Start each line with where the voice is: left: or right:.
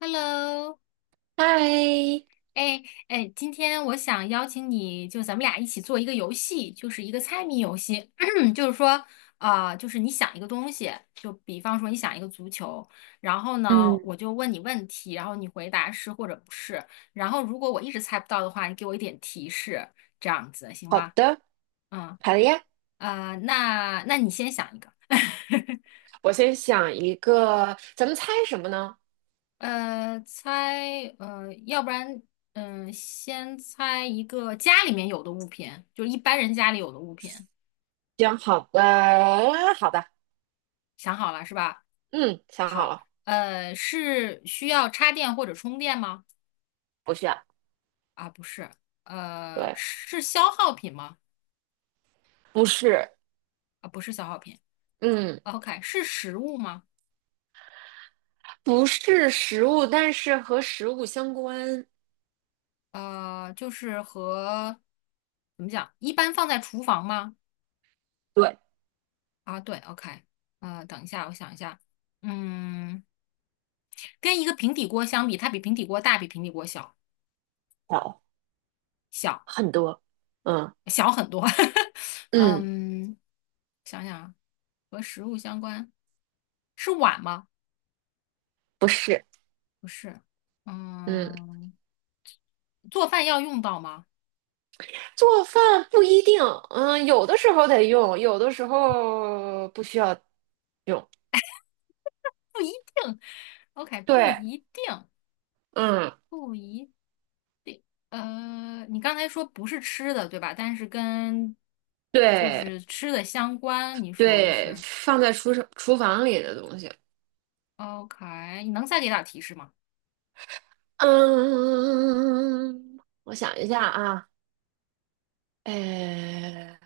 left: Hello，
right: 嗨，
left: 哎哎，今天我想邀请你，就咱们俩一起做一个游戏，就是一个猜谜游戏。就是说，啊、就是你想一个东西，就比方说你想一个足球，然后呢，
right: 嗯，
left: 我就问你问题，然后你回答是或者不是。然后如果我一直猜不到的话，你给我一点提示，这样子行
right: 好
left: 吗？
right: 的，
left: 嗯，
right: 好的呀。
left: 啊、那你先想一个。
right: 我先想一个，咱们猜什么呢？
left: 要不然，嗯、先猜一个家里面有的物品，就是一般人家里有的物品，
right: 行，好的，好的，
left: 想好了是吧？
right: 嗯，想好
left: 好，
right: 了，
left: 是需要插电或者充电吗？
right: 不需要。
left: 啊，不是，
right: 对，
left: 是消耗品吗？
right: 不是，
left: 啊，不是消耗品。
right: 嗯，
left: OK，是食物吗？
right: 不是食物，但是和食物相关。
left: 就是和怎么讲，一般放在厨房吗？
right: 对，
left: 啊，对，OK，等一下，我想一下，嗯，跟一个平底锅相比，它比平底锅大，比平底锅小。
right: 好，很多，嗯
left: 小很多。
right: 嗯，
left: 嗯，想想啊，和食物相关，是碗吗？
right: 不是，
left: 不是。
right: 嗯，
left: 嗯，做饭要用到吗？
right: 做饭不一定，嗯，有的时候得用，有的时候不需要用。
left: 定，OK，不
right: 对，
left: 一定，
right: 嗯，
left: 不一。你刚才说不是吃的，对吧？但是跟就
right: 对，
left: 是吃的相关，你说
right: 对，
left: 是
right: 放在厨房里的东西。
left: OK？你能再给点提示吗？
right: 嗯，我想一下啊，哎，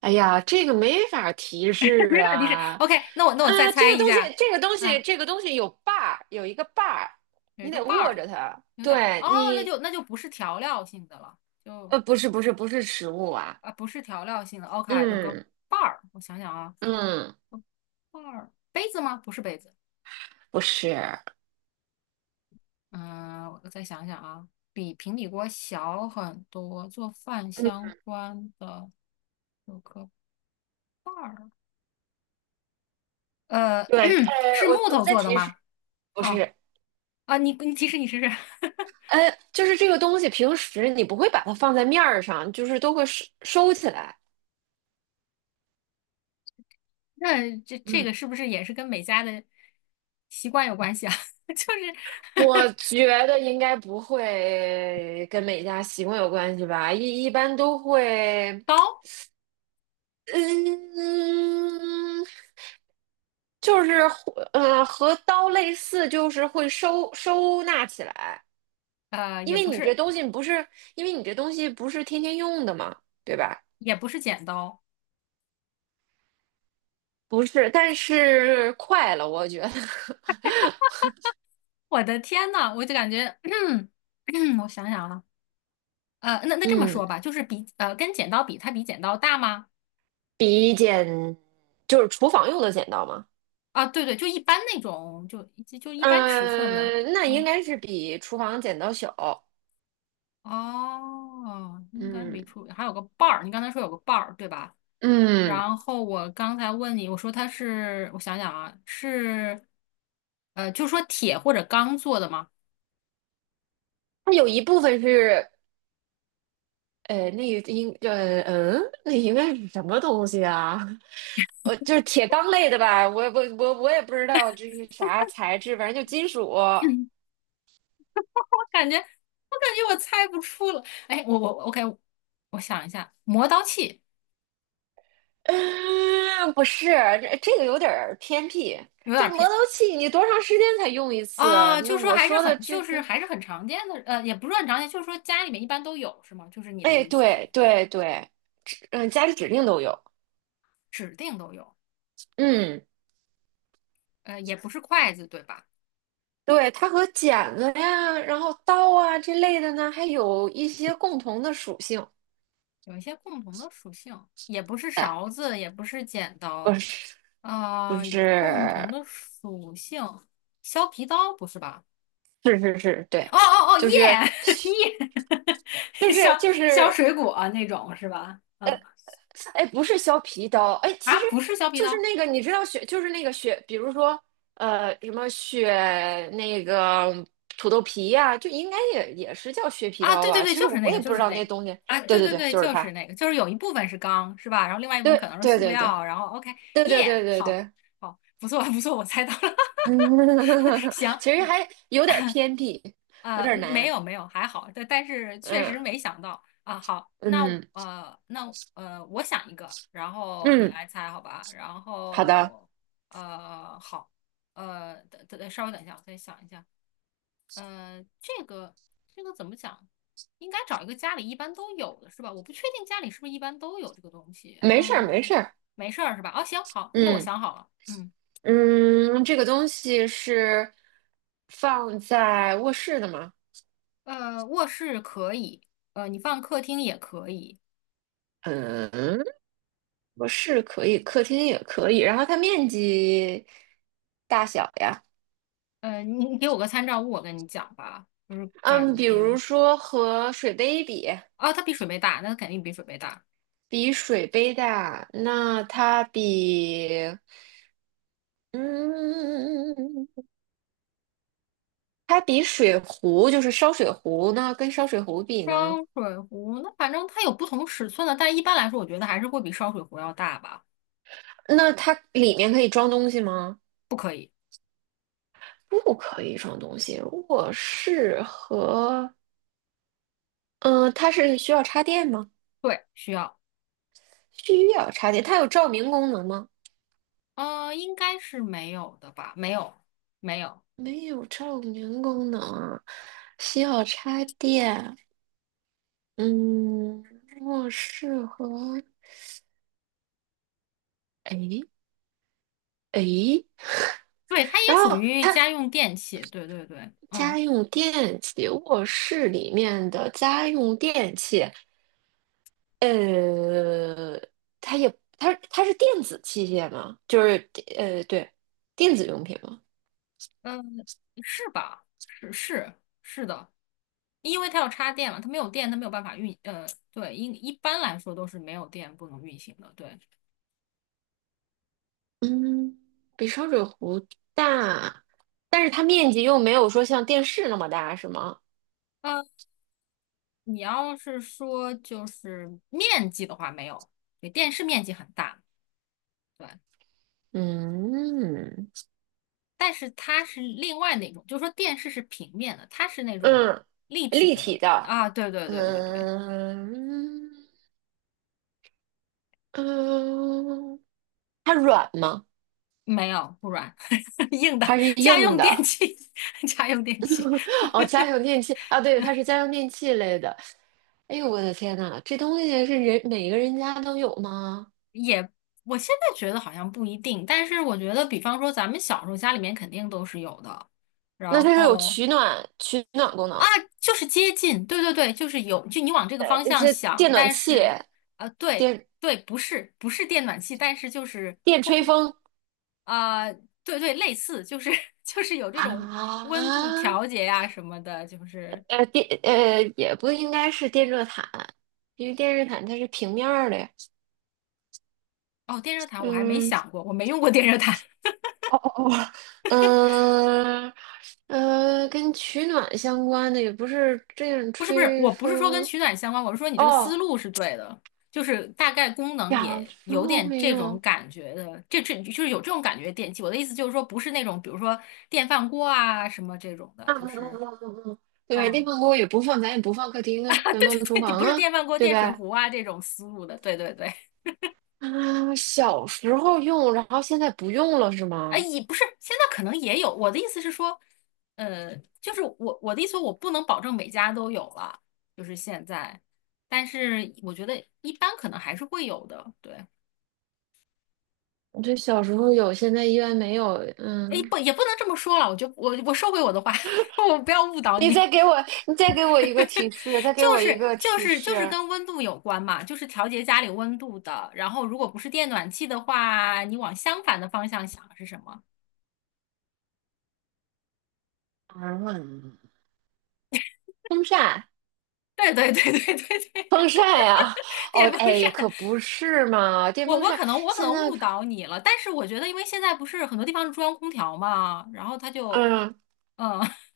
right: 哎呀，这个没法提 示
left: 没点提示。
right: 啊。
left: OK，那我再
right: 啊，这
left: 猜
right: 个
left: 一
right: 东西，
left: 下。
right: 这个东西，
left: 嗯。
right: 这个东西有一个把儿，
left: 有一
right: 你
left: 个
right: 得
left: 瓣
right: 握
left: 儿，
right: 着它。
left: 有点儿
right: 对
left: 哦，那
right: 你。
left: 就不是调料性的了，就
right: 不是，不是，不是食物啊。
left: 啊不是调料性的，OK，有个
right: 嗯
left: 瓣儿，我想想啊，
right: 嗯，
left: 瓣儿杯子吗？不是杯子，
right: 不是，
left: 嗯、我再想想啊，比平底锅小很多，做饭
right: 嗯，
left: 相关的有个瓣儿，呃，
right: 对，
left: 是
right: 我
left: 木
right: 我
left: 头
right: 再
left: 做的
right: 提示。
left: 吗？
right: 不
left: 啊
right: 是，
left: 啊，你提示你试试，
right: 哎，就是这个东西，平时你不会把它放在面儿上，就是都会收起来。
left: 那这个
right: 嗯，
left: 是不是也是跟每家的习惯有关系啊？就是
right: 我觉得应该不会跟每家习惯有关系吧，一般都 会。
left: 刀，
right: 嗯，就是和刀类似，就是会收纳起来，因
left: 也
right: 为
left: 不
right: 你这
left: 是。
right: 东西不是，因为你这东西不是天天用的嘛，对吧？
left: 也不是剪刀。
right: 不是，但是快了，我觉得。
left: 我的天呐，我就感觉，我想想啊，那 这么
right: 嗯。
left: 说吧，就是跟剪刀比，它比剪刀大吗？
right: 比剪就是厨房用的剪刀吗？
left: 啊，对对，就一般那种，就一般尺寸的，
right: 嗯，那应
left: 嗯，
right: 该是比厨房剪刀小。
left: 哦，应该
right: 嗯
left: 比出还有个把儿，你刚才说有个把儿，对吧？
right: 嗯，
left: 然后我刚才问你，我说它是，我想想啊，是，就说铁或者钢做的吗？
right: 它有一部分是，呃，那个应呃嗯，那应该是什么东西啊？就是铁钢类的吧？我也不知道这是啥材质，反正就金属。
left: 感觉我猜不出了。哎，我 OK，我想一下，磨刀器
right: 嗯，不是，这个有点儿偏僻。
left: 有
right: 这
left: 点
right: 磨
left: 偏
right: 刀器你多长时间才用一次？
left: 啊，
right: 那我说的这
left: 就是
right: 个。
left: 还是很常见的，也不是很常见，就是说家里面一般都有是吗？就是你的
right: 哎，
left: 意思是
right: 对对对，家里指定都有。
left: 指定都有，
right: 嗯，
left: 也不是筷子对吧？
right: 对，它和剪子呀，然后刀啊这类的呢，还有一些共同的属性。
left: 有一些共同的属性，也不是
right: 哎，
left: 勺子，也不是剪
right: 不
left: 刀，
right: 是不
left: 啊、有共同
right: 是，
left: 的属性，削皮刀不是吧？
right: 是是是，
left: 哦
right: 对，
left: 哦哦，
right: 就是
left: 耶 耶，
right: 就
left: 削
right: 是就
left: 削
right: 是。
left: 水果啊那种是吧？
right: 呃，
left: 嗯。
right: 哎，不是削皮刀。哎，其
left: 啊，
right: 实
left: 不是削皮
right: 就是
left: 刀
right: 那个，你知道雪，就是那个雪，比如说，什么雪那个土豆皮呀，就应该也是叫削皮
left: 啊，
right: 刀
left: 对对
right: 吧？
left: 对，
right: 其实
left: 就是
right: 我
left: 那个，
right: 也不
left: 就
right: 知
left: 是
right: 道
left: 那
right: 那
left: 个
right: 东西。
left: 啊，
right: 对
left: 对
right: 对
left: 对
right: 对，
left: 对，
right: 就是
left: 就是
right: 它。
left: 那个，就是有一部分是钢，是吧？然后另外一部分
right: 对
left: 可能是
right: 对
left: 塑
right: 对对
left: 料，然后 OK，
right: 对对
left: 耶、
right: 对对
left: 好，
right: 对。
left: 好，不错不错，我猜到了，
right: 嗯，
left: 行，
right: 其实还有点儿偏僻，有点儿
left: 没
right: 难。
left: 有没有，还好，但是确实
right: 嗯
left: 没想到啊。好，那
right: 嗯
left: 我想一个，然后你
right: 嗯，
left: 来猜，好吧？然
right: 好的，
left: 后好，等等，稍微等一下，我再想一下。呃，这个这个怎么讲？应该找一个家里一般都有的是吧？我不确定家里是不是一般都有这个东西。
right: 没事儿没
left: 嗯，
right: 事儿。
left: 没事儿是吧？哦，行，好，那我
right: 嗯
left: 想好了。嗯，
right: 嗯，这个东西是放在卧室的吗？
left: 卧室可以，你放客厅也可以。
right: 嗯，我是可以，客厅也可以，然后它面积大小呀。
left: 你给我个参照物，我跟你讲吧，就是
right: 嗯，
left: 感
right: 比如
left: 觉
right: 说和水杯比，
left: 啊，它比水杯大，那肯定比水杯大。
right: 比水杯大，那它比，嗯，它比水壶，就是烧水壶，那跟烧水壶比
left: 烧
right: 呢？
left: 水壶，那反正它有不同尺寸的，但一般来说，我觉得还是会比烧水壶要大吧。
right: 那它里面可以装东西吗？不可以装东西。我是和，嗯，它是需要插电吗？
left: 对，需要，
right: 需要插电，它有照明功能吗？
left: 应该是没有的吧？没有，没有。
right: 没有照明功能啊。需要插电。嗯，卧室和诶诶，
left: 对，它也
right: 然
left: 属
right: 后
left: 于
right: 它
left: 家用电器。对对对，嗯
right: 家用电器，卧室里面的家用电器。呃，它也它是电子器械吗？就是对，电子用品吗？
left: 嗯，是吧？是是的，因为它要插电嘛，它没有电，它没有办法运。对，一般来说都是没有电不能运行的。对。
right: 嗯，比烧水壶大，但是它面积又没有说像电视那么大，是吗？
left: 嗯。你要是说就是面积的话，没有，对，电视面积很大，对，
right: 嗯，
left: 但是它是另外那种，就是说电视是平面的，它是那种
right: 嗯，
left: 立体
right: 立
left: 的
right: 体的。
left: 啊，对对对对对，
right: 嗯嗯，它软吗？
left: 没有，不软，硬的，
right: 它是
left: 家
right: 硬
left: 用电
right: 的？
left: 器，家用电器
right: 哦，家用电器啊。对，它是家用电器类的。哎呦，我的天呐，这东西是每个人家都有吗？
left: 也，我现在觉得好像不一定，但是我觉得，比方说咱们小时候家里面肯定都是有的，
right: 那
left: 然
right: 它是有
left: 后。
right: 取暖功能。
left: 就是接近，对对对，就是有，就你往这个方向
right: 这
left: 想，
right: 电暖
left: 但
right: 气，
left: 是，对
right: 电
left: 对，不是不是电暖气，但是就是
right: 电吹风
left: 啊对对，类似，就是 就是有这种温度
right: 啊。
left: 调节呀、什么的，就是
right: 呃电呃也不应该是电热毯，因为电热毯它是平面儿的呀。
left: 哦，电热毯我还没想
right: 嗯
left: 过，我没用过电热毯，
right: 哦哦哦。嗯跟取暖相关的也不是这样
left: 不是不是，
right: 吹
left: 我不是说跟
right: 风。
left: 取暖相关，我是说你这个思
right: 哦，
left: 路是对的，就是大概功能
right: 小
left: 也
right: 时
left: 有
right: 候
left: 点
right: 会
left: 这种
right: 用？
left: 感觉的，这就是有这种感觉的电器，我的意思就是说不是那种比如说电饭锅啊什么这种的，
right: 啊嗯
left: 就
right: 嗯
left: 是。
right: 嗯嗯嗯，嗯对吧电
left: 嗯，
right: 饭锅也不放，咱也不放客厅啊，咱放厨
left: 你
right: 房
left: 不是
right: 啊，
left: 电饭锅、
right: 对
left: 电水
right: 吧？
left: 壶啊这种思路的，对对对，
right: 啊，小时候用，然后现在不用了是
left: 哎，
right: 吗？
left: 也不是，现在可能也有。我的意思是说，就是我的意思，我不能保证每家都有了，就是现在，但是我觉得一般可能还是会有的。对，
right: 我这小时候有，现在依然没有。
left: 哎，
right: 嗯，
left: 不也不能这么说了，我收回我的话，我不要误导
right: 你
left: 你，
right: 再给我，你再给我一个提 示，再给我一个提
left: 就是
right: 示。
left: 跟温度有关嘛，就是调节家里温度的。然后如果不是电暖气的话，你往相反的方向想是什么？
right: 啊，风扇。
left: 对对对对对对，
right: 风扇呀，哦，
left: 电风
right: 哎，
left: 扇，
right: 可不是嘛。电风扇
left: 我可
right: 现
left: 能
right: 在
left: 误
right: 可
left: 导你了，但是我觉得，因为现在不是很多地方是中央空调嘛，然后它就，
right: 嗯，
left: 嗯，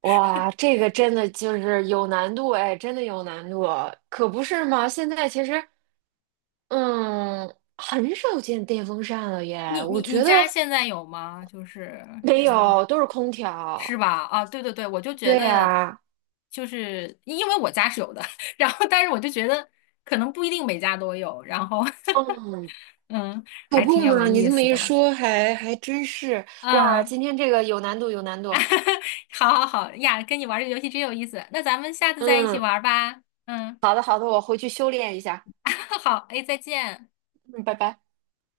right: 哇，这个真的就是有难度，哎，真的有难度，可不是嘛，现在其实，嗯，很少见电风扇了耶，我
left: 你
right: 觉
left: 家
right: 得
left: 现在有吗？就是
right: 没
left: 电风扇
right: 有，都是空调。
left: 是吧？啊，对对对，我就
right: 对
left: 觉得，
right: 呀，
left: 就是因为我家是有的，然后但是我就觉得可能不一定每家都有，然后
right: 嗯，
left: 嗯，
right: 可
left: 还
right: 不
left: 挺有
right: 嘛，你
left: 意
right: 这么
left: 思
right: 一
left: 的吧，
right: 说还真是。哇，
left: 嗯，
right: 今天这个有难度，有难度。
left: 好好好呀，跟你玩这个游戏真有意思，那咱们下次再一起
right: 嗯，
left: 玩吧，嗯。
right: 好的好的，我回去修炼一下。
left: 好，哎，再见。
right: 嗯，拜拜。